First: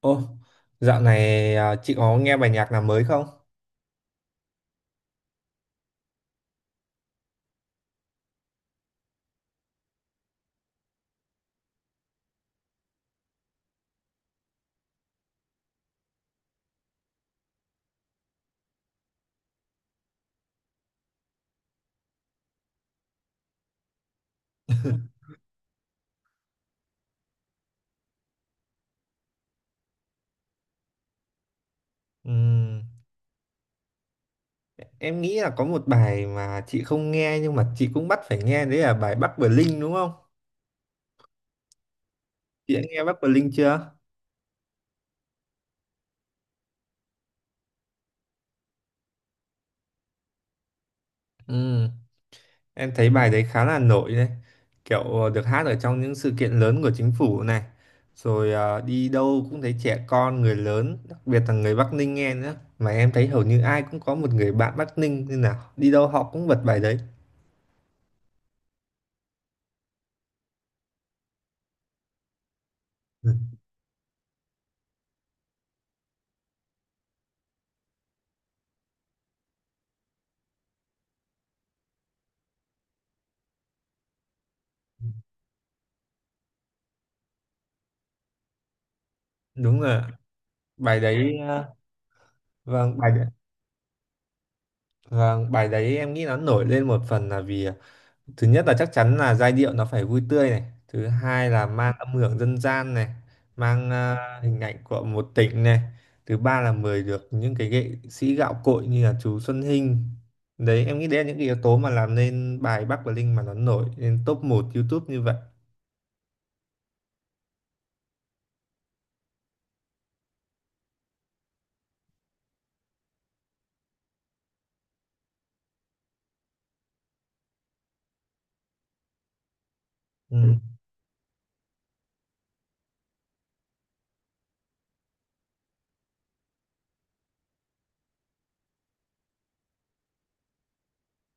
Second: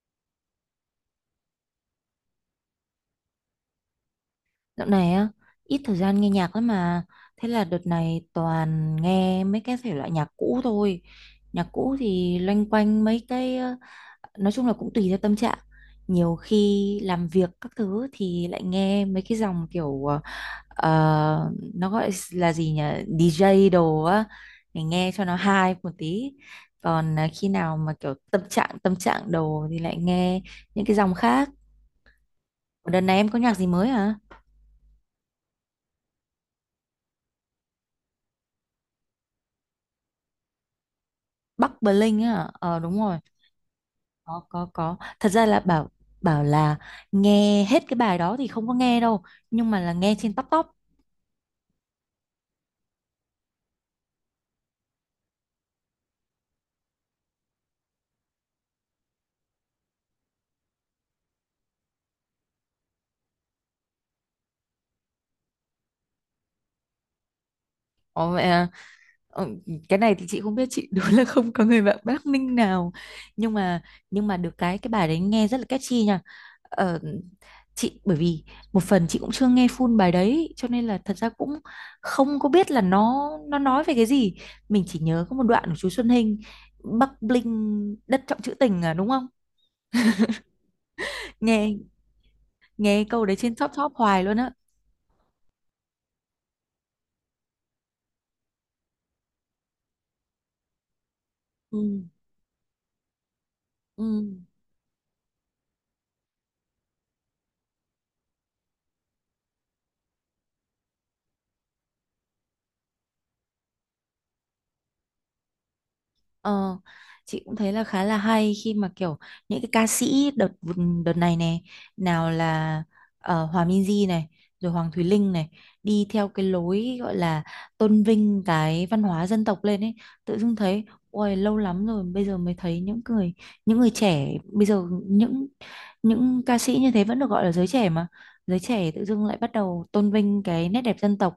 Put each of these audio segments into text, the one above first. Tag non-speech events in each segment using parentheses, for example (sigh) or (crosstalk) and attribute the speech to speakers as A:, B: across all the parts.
A: Ô, dạo này à, chị có nghe bài nhạc nào mới không?
B: Dạo này á, ít thời gian nghe nhạc lắm mà. Thế là đợt này toàn nghe mấy cái thể loại nhạc cũ thôi. Nhạc cũ thì loanh quanh mấy cái, nói chung là cũng tùy theo tâm trạng. Nhiều khi làm việc các thứ thì lại nghe mấy cái dòng kiểu, nó gọi là gì nhỉ? DJ đồ á, để nghe
A: (laughs)
B: cho nó hay một tí. Còn khi nào mà kiểu tâm trạng đồ thì lại nghe những cái dòng khác.
A: Ừm,
B: Đợt này em có nhạc gì mới hả?
A: em nghĩ là có một bài mà chị không nghe nhưng mà chị cũng bắt phải nghe đấy là bài Bắc Bling đúng không?
B: Bắc Bling Linh á,
A: Chị đã
B: đúng
A: nghe Bắc
B: rồi.
A: Bling chưa?
B: Có, thật ra là bảo bảo là nghe hết cái bài đó thì không có nghe đâu, nhưng mà là nghe trên top top.
A: Ừm, em thấy bài đấy khá là nổi đấy. Kiểu được hát ở trong những sự kiện lớn của chính phủ này. Rồi à, đi đâu cũng thấy trẻ con, người lớn, đặc biệt là người Bắc Ninh nghe nữa. Mà em thấy hầu như ai cũng có một người bạn Bắc Ninh nên là đi đâu họ cũng bật bài đấy.
B: Ồ, mẹ à. Ờ, cái này thì chị không biết chị (laughs) đúng là không có người bạn Bắc Ninh nào,
A: Ừ.
B: nhưng mà nhưng mà được cái bài đấy nghe rất là catchy nha. ờ, chị bởi vì một phần chị cũng chưa nghe full bài đấy cho nên là thật ra cũng không có biết là nó nói về cái gì. Mình chỉ nhớ có một đoạn của chú Xuân Hinh: Bắc Bling đất trọng trữ tình à đúng không?
A: Đúng rồi, bài đấy ờ,
B: nghe
A: Vâng,
B: nghe
A: bài đấy,
B: câu đấy trên top top hoài luôn á.
A: vâng, bài đấy em nghĩ nó nổi lên một phần là vì thứ nhất là chắc chắn là giai điệu nó phải vui tươi này, thứ hai là
B: Ừ.
A: mang âm hưởng dân gian này, mang
B: Ừ.
A: hình ảnh của một tỉnh này, thứ ba là mời được những cái nghệ sĩ gạo cội như là chú Xuân Hinh. Đấy, em nghĩ đấy là những cái yếu tố mà làm nên bài Bắc và Linh mà nó nổi lên top một YouTube như vậy.
B: Ờ, chị cũng thấy là khá là hay khi mà kiểu những cái ca sĩ đợt đợt này này, nào là Hòa Minzy này, rồi Hoàng Thùy Linh này, đi theo cái lối gọi là tôn vinh cái văn hóa dân tộc lên ấy, tự
A: Ừ.
B: dưng thấy ôi lâu lắm rồi bây giờ mới thấy những người trẻ bây giờ, những ca sĩ như thế vẫn được gọi là giới trẻ mà giới trẻ tự dưng lại bắt đầu tôn vinh cái nét đẹp dân tộc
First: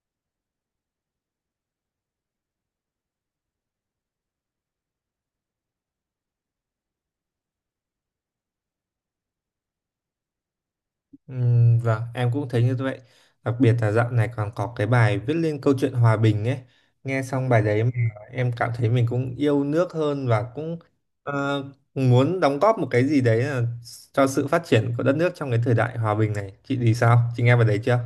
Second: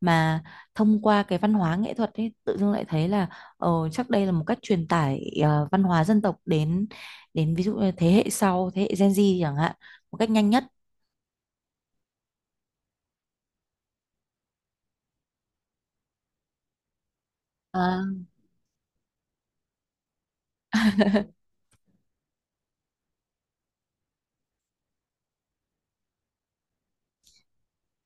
B: mà thông qua cái văn hóa nghệ thuật ấy, tự dưng lại thấy là Chắc đây là một cách truyền tải văn hóa dân tộc đến đến ví dụ như thế hệ sau, thế hệ Gen Z chẳng hạn, một cách nhanh nhất.
A: Vâng, em cũng thấy như vậy. Đặc biệt là dạo này còn có cái bài viết lên câu chuyện hòa bình ấy. Nghe xong bài đấy mà
B: À.
A: em cảm thấy mình cũng yêu nước hơn và cũng ờ, muốn đóng góp một cái gì đấy là cho sự phát triển của đất nước trong cái thời đại hòa bình này. Chị thì sao? Chị nghe bài đấy chưa?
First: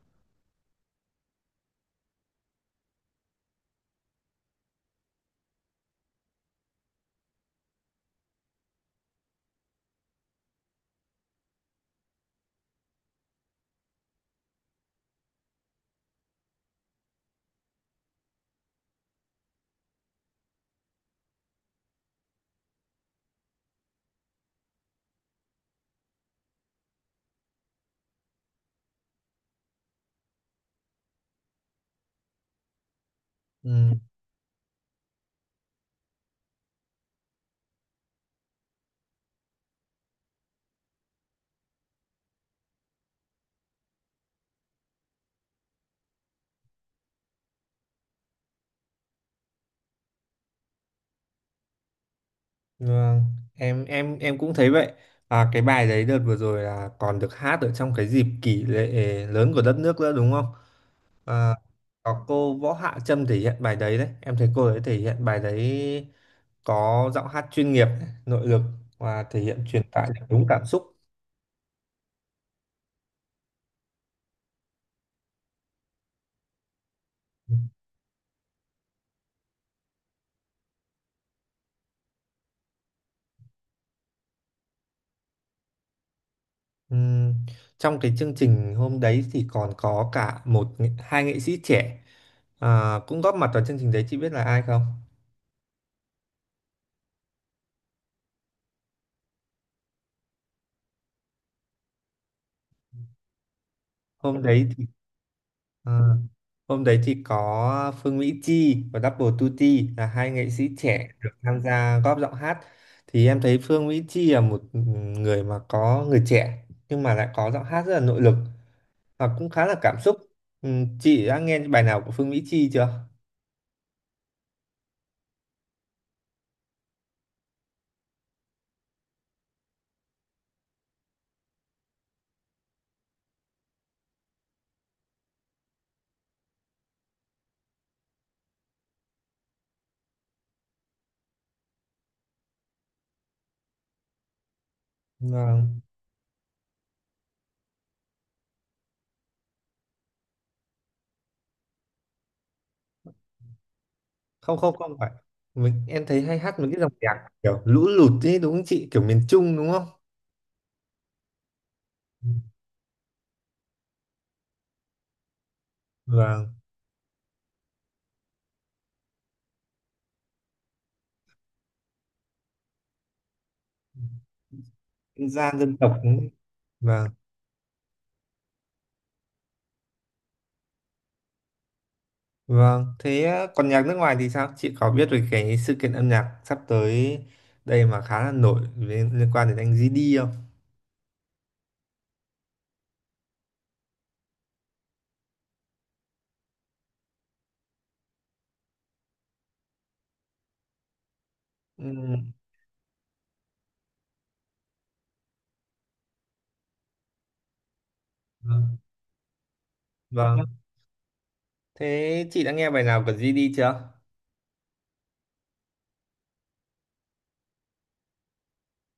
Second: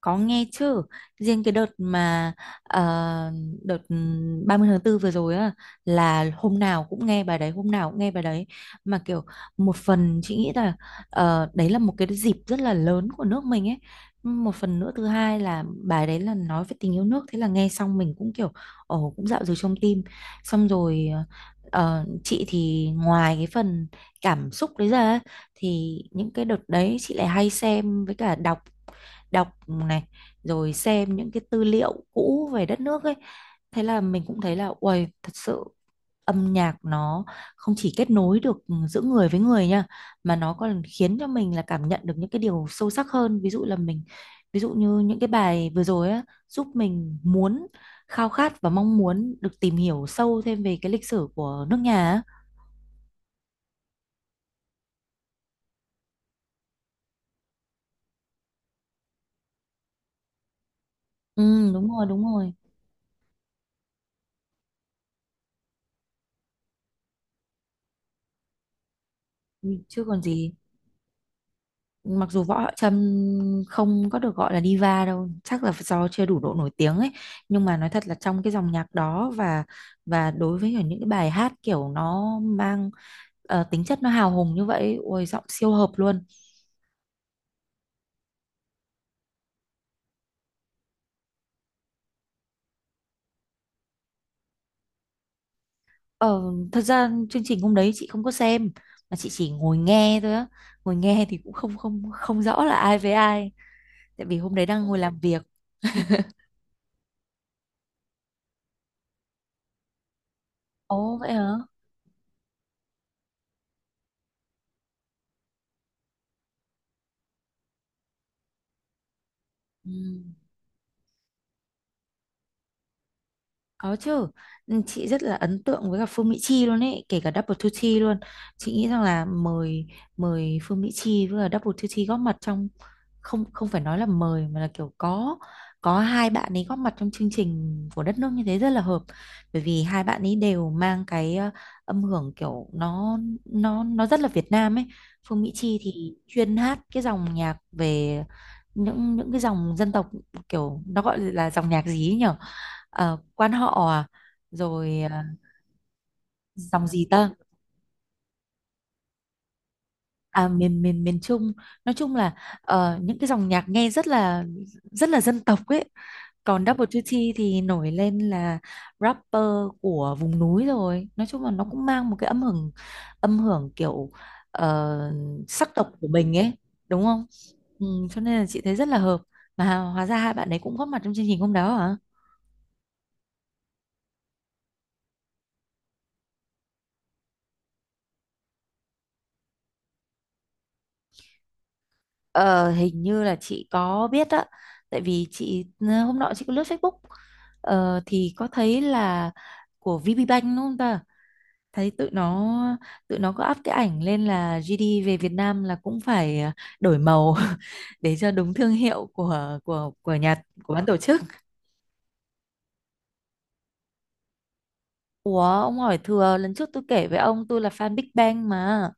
B: Có nghe chứ, riêng cái đợt mà ờ, đợt 30 tháng 4 vừa rồi á là hôm nào cũng nghe bài đấy, hôm nào cũng nghe bài đấy, mà kiểu một phần chị nghĩ là đấy là một cái dịp rất là lớn của nước mình ấy. Một phần nữa thứ hai là bài đấy là nói về tình yêu nước, thế là nghe xong mình cũng kiểu ồ cũng dạo dừng trong tim. Xong rồi chị thì ngoài cái phần cảm xúc đấy ra á, thì những cái đợt đấy chị lại hay xem với cả đọc, đọc này, rồi xem những cái tư liệu cũ về đất nước ấy, thế
A: Ừm,
B: là mình cũng thấy là uầy thật sự âm nhạc nó không chỉ kết nối được giữa người với người nha, mà nó còn khiến cho mình là cảm nhận được những cái điều sâu sắc hơn, ví dụ như những cái bài vừa rồi á giúp mình muốn khao khát và mong muốn được tìm hiểu sâu thêm về cái lịch sử của nước nhà á.
A: vâng, em cũng thấy vậy. À, cái bài đấy đợt vừa rồi là còn được hát ở trong cái dịp kỷ lễ lớn của đất nước nữa đúng không? Ờ,
B: Ừ, đúng rồi, đúng
A: có
B: rồi.
A: cô Võ Hạ Trâm thể hiện bài đấy đấy, em thấy cô ấy thể hiện bài đấy có giọng hát chuyên nghiệp này, nội lực và thể hiện
B: Ừ,
A: truyền
B: chứ
A: tải
B: còn
A: được đúng
B: gì.
A: cảm xúc.
B: Mặc dù Võ Hạo Trâm không có được gọi là diva đâu, chắc là do chưa đủ độ nổi tiếng ấy, nhưng mà nói thật là trong cái dòng nhạc đó, và đối với cả những cái bài hát kiểu nó mang tính chất nó hào hùng như vậy, ôi giọng siêu hợp luôn.
A: Ừm, Trong cái chương trình hôm đấy thì còn có cả một hai nghệ sĩ trẻ cũng góp mặt vào chương trình đấy, chị biết là ai không?
B: ờ, Thật ra chương trình hôm đấy chị không có xem, mà chị chỉ ngồi nghe thôi á, ngồi nghe thì cũng không không không rõ là ai với ai, tại vì
A: hôm
B: hôm đấy
A: đấy
B: đang ngồi làm việc.
A: Ờ, Hôm đấy thì có Phương Mỹ Chi và Double Tutti là hai nghệ sĩ trẻ
B: Ồ
A: được
B: vậy hả.
A: tham gia góp giọng hát. Thì em thấy Phương Mỹ Chi là một người mà có người trẻ nhưng mà lại có giọng hát rất là nội lực và cũng khá là
B: Ừ.
A: cảm xúc. Ừ, chị đã nghe bài nào của Phương Mỹ Chi chưa?
B: Có chứ. Ừ, chị rất là ấn tượng với cả Phương Mỹ Chi luôn ấy, kể cả Double Duty luôn. Chị nghĩ rằng là mời mời Phương Mỹ Chi với cả Double Duty góp mặt trong, không không phải nói là mời, mà là kiểu có hai bạn ấy góp mặt trong chương trình của đất nước như thế rất là hợp. Bởi vì hai bạn ấy đều mang cái âm hưởng kiểu nó rất là Việt Nam ấy. Phương Mỹ Chi
A: Vâng.
B: thì chuyên hát cái dòng nhạc về những cái dòng dân tộc, kiểu nó gọi là dòng nhạc gì ấy nhỉ? Quan họ à?
A: Không, không, không
B: Rồi
A: phải, mình em thấy hay hát một cái
B: dòng
A: dòng
B: gì
A: nhạc
B: ta?
A: kiểu lũ lụt ấy đúng không chị, kiểu miền Trung đúng không?
B: À, miền miền miền Trung, nói chung là những cái dòng nhạc nghe rất là dân tộc ấy.
A: Vâng.
B: Còn Double Duty thì nổi lên là rapper của vùng núi, rồi nói chung là nó cũng mang một cái âm hưởng kiểu ờ,
A: Dân gian
B: sắc
A: dân tộc
B: tộc của
A: đúng không?
B: mình ấy đúng
A: Vâng.
B: không? Ừ, cho nên là chị thấy rất là hợp, mà hóa ra hai bạn ấy cũng góp mặt trong chương trình hôm đó hả.
A: Vâng, thế á, còn nhạc nước ngoài thì sao? Chị có biết về cái sự kiện âm nhạc sắp tới đây mà khá là nổi liên quan đến anh GD không?
B: Ờ, hình như là chị có biết á, tại vì hôm nọ chị có lướt Facebook, thì có thấy là của VPBank đúng không ta,
A: Ừ,
B: thấy tụi nó có up cái ảnh lên là GD về Việt Nam là cũng phải đổi màu (laughs) để cho đúng thương
A: vâng.
B: hiệu của nhà,
A: Vâng.
B: của ban tổ chức.
A: Thế chị đã nghe bài nào của GD chưa?
B: Ủa ông hỏi thừa, lần trước tôi kể với ông tôi là fan Big Bang mà,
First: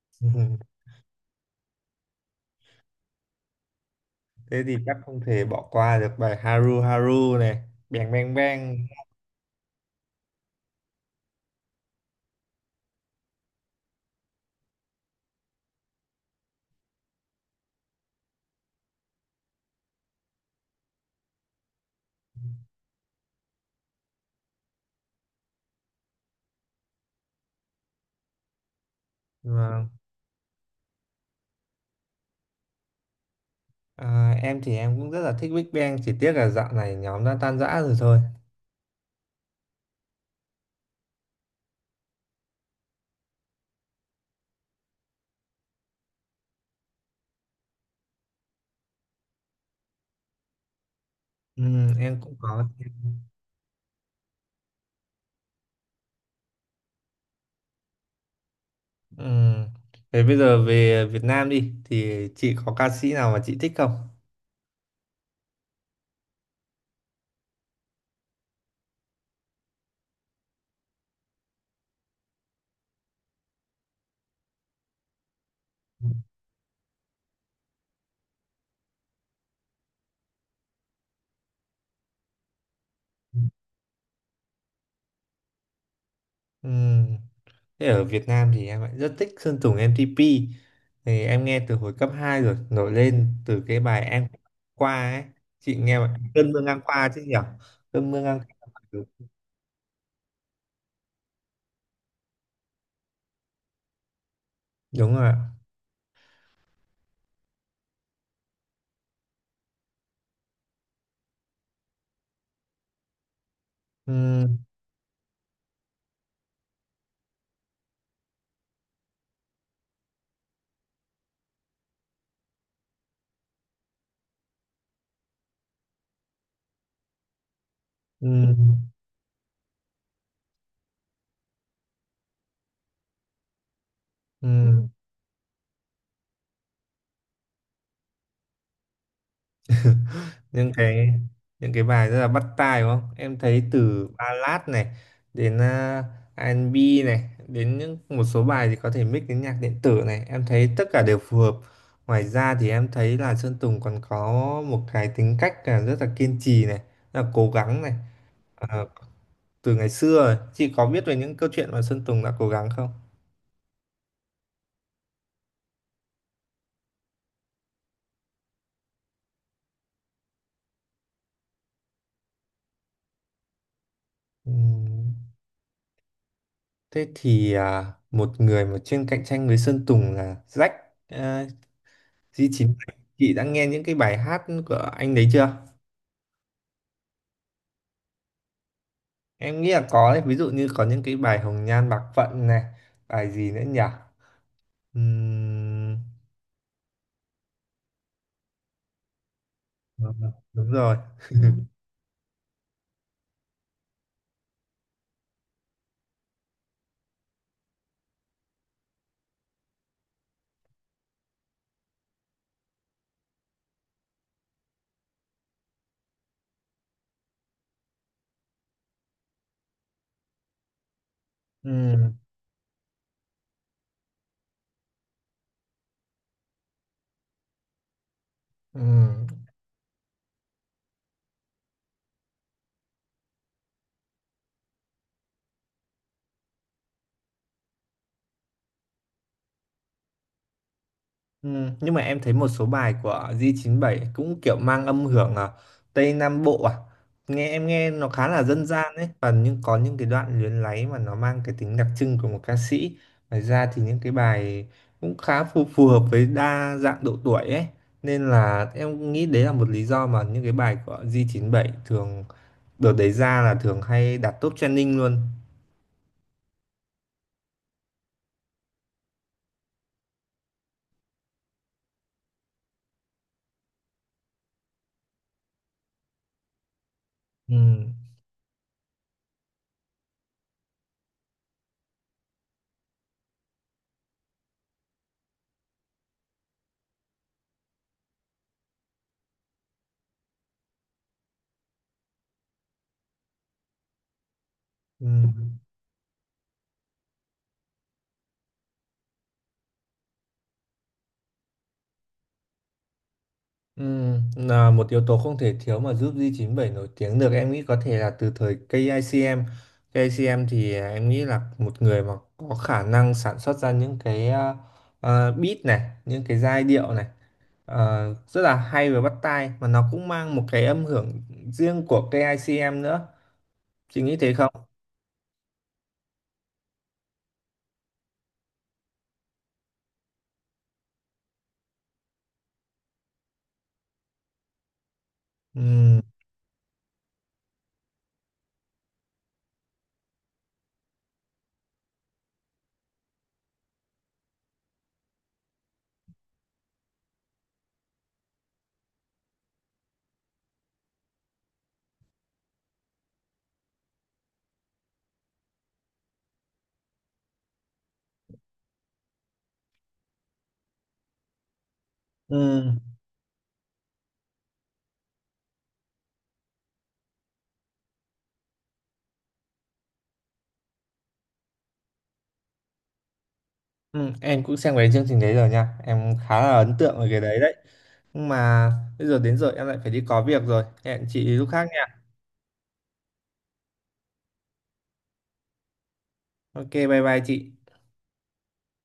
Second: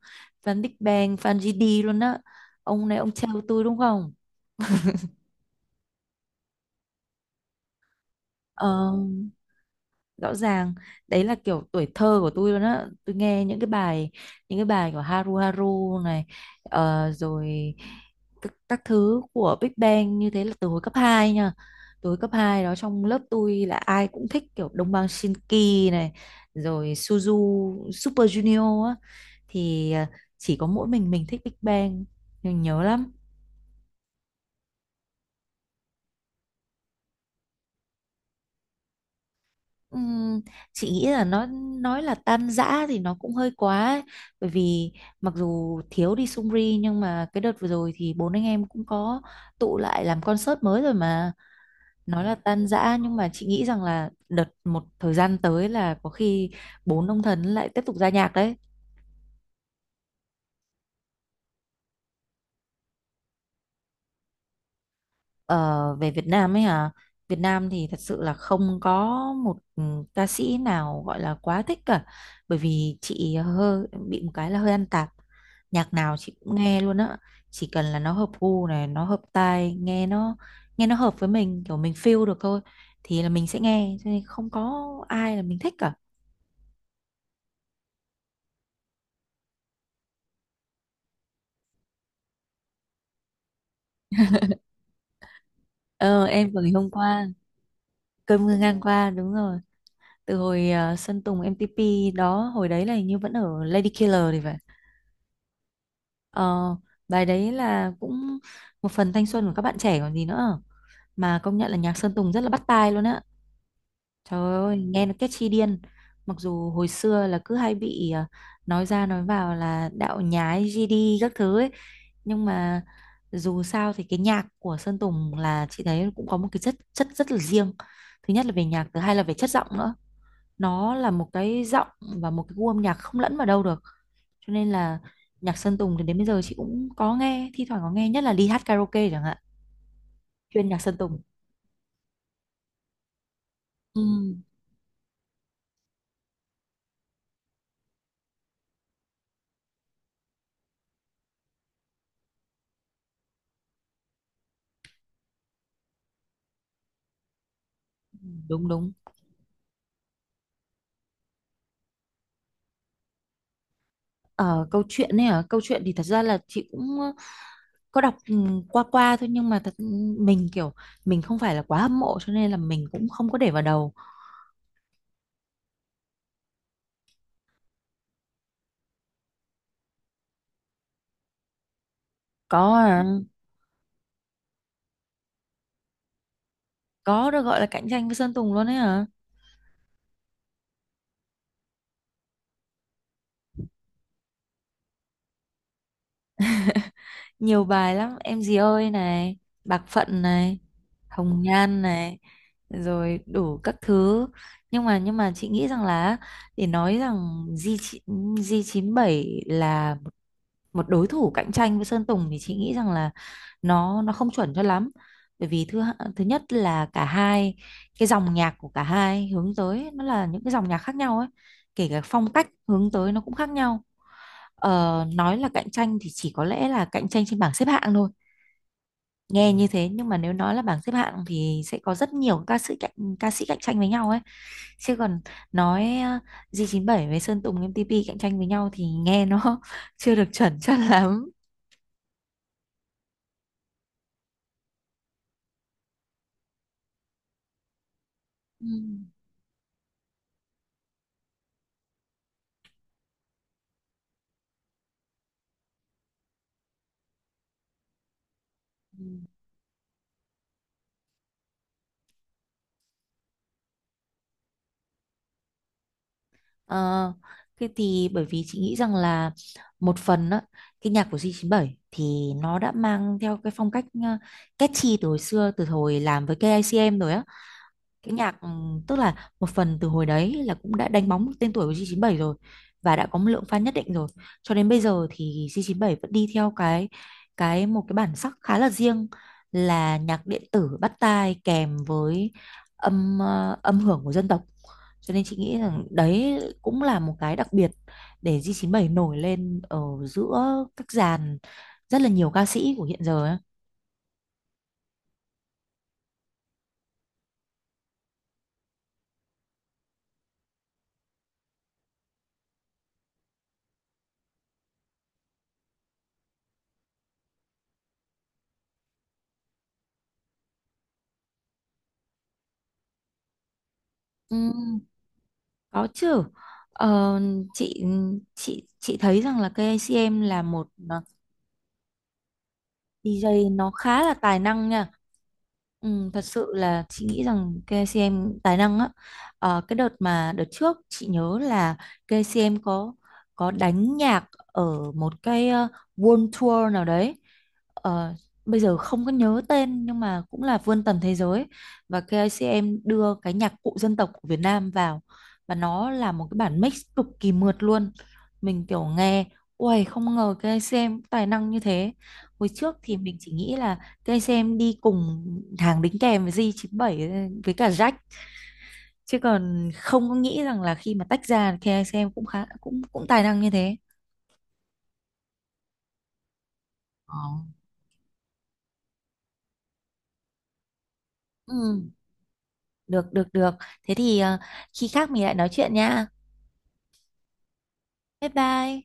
B: fan Big
A: (laughs)
B: Bang fan GD luôn á, ông này ông trêu tôi đúng không?
A: Thế thì chắc không thể bỏ qua được bài Haru Haru này, Bang Bang
B: Ờ
A: Bang.
B: rõ ràng đấy là kiểu tuổi thơ của tôi luôn á, tôi nghe những cái bài của Haru Haru này, rồi các thứ của Big Bang như thế là từ hồi cấp 2 nha, từ hồi cấp 2 đó trong lớp tôi là ai cũng thích kiểu Đông Bang Shinki này, rồi Suzu Super Junior á,
A: Vâng.
B: thì chỉ có mỗi mình thích Big Bang, mình nhớ lắm.
A: À, em thì em cũng rất là thích Big Bang, chỉ tiếc là dạo này nhóm đã tan rã rồi thôi.
B: Ừm, chị nghĩ là nó nói là tan rã thì nó cũng hơi quá ấy. Bởi vì mặc dù thiếu đi Sungri, nhưng mà cái đợt vừa rồi thì bốn anh em cũng có tụ lại làm concert mới rồi mà.
A: Ừ, em
B: Nói là
A: cũng
B: tan
A: có.
B: rã nhưng mà chị nghĩ rằng là đợt một thời gian tới là có khi bốn ông thần lại tiếp tục ra nhạc đấy.
A: Ừ. Thế bây giờ về Việt Nam đi, thì chị có ca sĩ nào mà chị thích không?
B: Ờ, về Việt Nam ấy hả? Việt Nam thì thật sự là không có một ca sĩ nào gọi là quá thích cả. Bởi vì chị hơi bị một cái là hơi ăn tạp. Nhạc nào chị cũng nghe luôn á. Chỉ cần là nó hợp gu này, nó hợp tai, nghe nó hợp với mình, kiểu mình feel được thôi thì là mình
A: Ừm,
B: sẽ nghe, cho nên không có ai là mình thích cả.
A: Thế ở Việt Nam thì em lại rất thích Sơn Tùng M-TP, thì em nghe từ hồi cấp 2 rồi, nổi lên từ cái bài em qua ấy. Chị nghe bài
B: Ờ em
A: cơn mưa
B: vừa ngày
A: ngang
B: hôm
A: qua chứ
B: qua.
A: nhỉ? Cơn mưa ngang
B: Cơn mưa
A: qua.
B: ngang qua
A: Ừ,
B: đúng rồi. Từ hồi Sơn Tùng MTP đó, hồi đấy là hình như vẫn ở Lady Killer thì phải.
A: đúng rồi ạ.
B: Ờ, bài đấy là cũng một phần thanh xuân của các bạn trẻ còn gì nữa. Mà công nhận là nhạc Sơn Tùng rất là bắt tai luôn á. Trời
A: Ừm,
B: ơi, nghe nó catchy điên. Mặc dù hồi xưa là cứ hay bị nói ra nói vào là đạo nhái GD các thứ ấy. Nhưng mà dù sao thì cái nhạc của Sơn Tùng là chị thấy cũng có một cái chất chất rất là riêng. Thứ nhất là về nhạc,
A: ừm,
B: thứ hai là về chất giọng nữa, nó là một cái giọng và một cái gu âm nhạc không lẫn vào đâu được, cho nên
A: ừm.
B: là nhạc Sơn Tùng thì đến bây giờ chị cũng có nghe, thi thoảng có nghe nhất là đi hát karaoke chẳng hạn, chuyên
A: những
B: nhạc Sơn
A: cái
B: Tùng.
A: những cái bài rất là bắt tai đúng không, em thấy
B: Ừ.
A: từ ballad này đến R&B này, đến những một số bài thì có thể mix đến nhạc điện tử này, em thấy tất cả đều phù hợp. Ngoài ra thì em thấy là Sơn Tùng còn có một cái tính cách là rất là kiên trì này, rất là cố gắng này.
B: Ừ, đúng,
A: Ờ,
B: đúng.
A: Từ ngày xưa rồi. Chị có biết về những câu chuyện mà Sơn Tùng đã cố gắng không?
B: Ở câu chuyện thì thật ra là chị cũng có đọc qua qua thôi, nhưng mà thật mình kiểu mình không phải là quá hâm mộ cho nên là mình cũng không có để vào đầu.
A: Ừm, Thế thì một người mà chuyên cạnh tranh với Sơn Tùng là Jack, à, Duy Chín,
B: có ờ,
A: chị đã nghe những cái bài hát của anh đấy chưa?
B: có được gọi là cạnh tranh với Sơn Tùng luôn ấy hả?
A: Em nghĩ là có đấy, ví dụ như có những cái bài Hồng Nhan Bạc Phận này, bài gì nữa nhỉ? Ừm,
B: Nhiều bài lắm em gì ơi này, bạc phận này,
A: đúng rồi.
B: hồng nhan này, rồi đủ các thứ. Nhưng mà chị nghĩ rằng là để nói rằng G g chín bảy là một đối thủ cạnh tranh với Sơn Tùng thì chị nghĩ rằng là nó không chuẩn cho lắm, bởi vì thứ nhất là cả hai cái dòng nhạc của cả hai hướng tới nó là những cái dòng nhạc khác nhau ấy, kể cả
A: Ừm,
B: phong cách hướng tới nó cũng khác nhau. Nói là cạnh tranh thì chỉ có lẽ là cạnh tranh trên bảng xếp hạng thôi,
A: ừm.
B: nghe như thế, nhưng mà nếu nói là bảng xếp hạng thì sẽ có rất nhiều ca sĩ cạnh tranh với nhau ấy, chứ còn nói G97 với Sơn Tùng MTP cạnh tranh với nhau thì nghe nó (laughs) chưa được chuẩn chắc lắm.
A: Ừ, nhưng mà em thấy một số bài của gi chín bảy cũng kiểu mang âm hưởng Tây Nam Bộ, nghe em nghe nó khá là dân
B: Ừ.
A: gian ấy, và nhưng có những cái đoạn luyến láy mà nó mang cái tính đặc trưng của một ca sĩ. Ngoài ra thì những cái bài cũng khá phù hợp với đa dạng độ tuổi ấy, nên là
B: Ừ.
A: em nghĩ đấy là một lý do mà những cái bài của gi chín bảy thường đợt đấy ra là thường hay đạt top trending luôn.
B: Ờ, cái thì bởi vì chị nghĩ rằng là một phần á, cái nhạc của G97 thì nó đã mang theo cái phong cách catchy từ hồi xưa, từ hồi làm với KICM rồi á,
A: Ừ.
B: cái nhạc tức là một phần từ hồi đấy là cũng đã đánh bóng tên tuổi của G97 rồi và đã có một lượng fan nhất định rồi, cho đến bây giờ thì G97 vẫn đi theo cái một cái bản sắc khá là riêng, là nhạc điện tử bắt tai kèm với âm hưởng của dân tộc,
A: Ừ.
B: cho nên chị nghĩ rằng đấy cũng là một cái đặc biệt để G97 nổi lên ở giữa các dàn rất là nhiều ca sĩ của hiện giờ ấy.
A: Là một yếu tố không thể thiếu mà giúp gi chín bảy nổi tiếng được, em nghĩ có thể là từ thời KICM. KICM thì em nghĩ là một người mà có khả năng sản xuất ra những cái beat này, những cái giai điệu này rất là hay và bắt tai, mà nó cũng mang một cái âm hưởng riêng của KICM nữa. Chị nghĩ thế không?
B: Ừ, có chứ. Ờ, chị chị thấy rằng là KCM là một DJ nó khá là tài năng nha.
A: Ừm,
B: Ừ, thật sự là chị nghĩ rằng KCM tài năng á. Ờ, cái đợt mà đợt trước chị nhớ là KCM có đánh nhạc ở một cái World Tour nào đấy. Ờ, bây giờ không có nhớ tên nhưng mà cũng là vươn tầm thế giới, và KCM đưa cái nhạc cụ dân tộc của Việt Nam vào, và nó là một cái bản mix cực kỳ mượt luôn. Mình kiểu nghe, ui không ngờ KCM tài năng như thế. Hồi trước
A: ừm,
B: thì mình chỉ nghĩ là cây sen đi cùng hàng đính kèm với G97 với cả Jack, chứ còn không có nghĩ rằng là khi mà tách ra cây sen cũng khá cũng cũng tài năng như thế.
A: Em cũng xem cái chương trình đấy rồi nha. Em khá là ấn tượng về
B: Ờ.
A: cái đấy đấy. Nhưng mà bây giờ đến giờ em lại phải đi có việc rồi. Hẹn chị lúc
B: Ừ,
A: khác.
B: được, được, được. Thế thì khi khác mình lại nói chuyện nha.
A: Ok, bye bye chị.
B: Bye bye.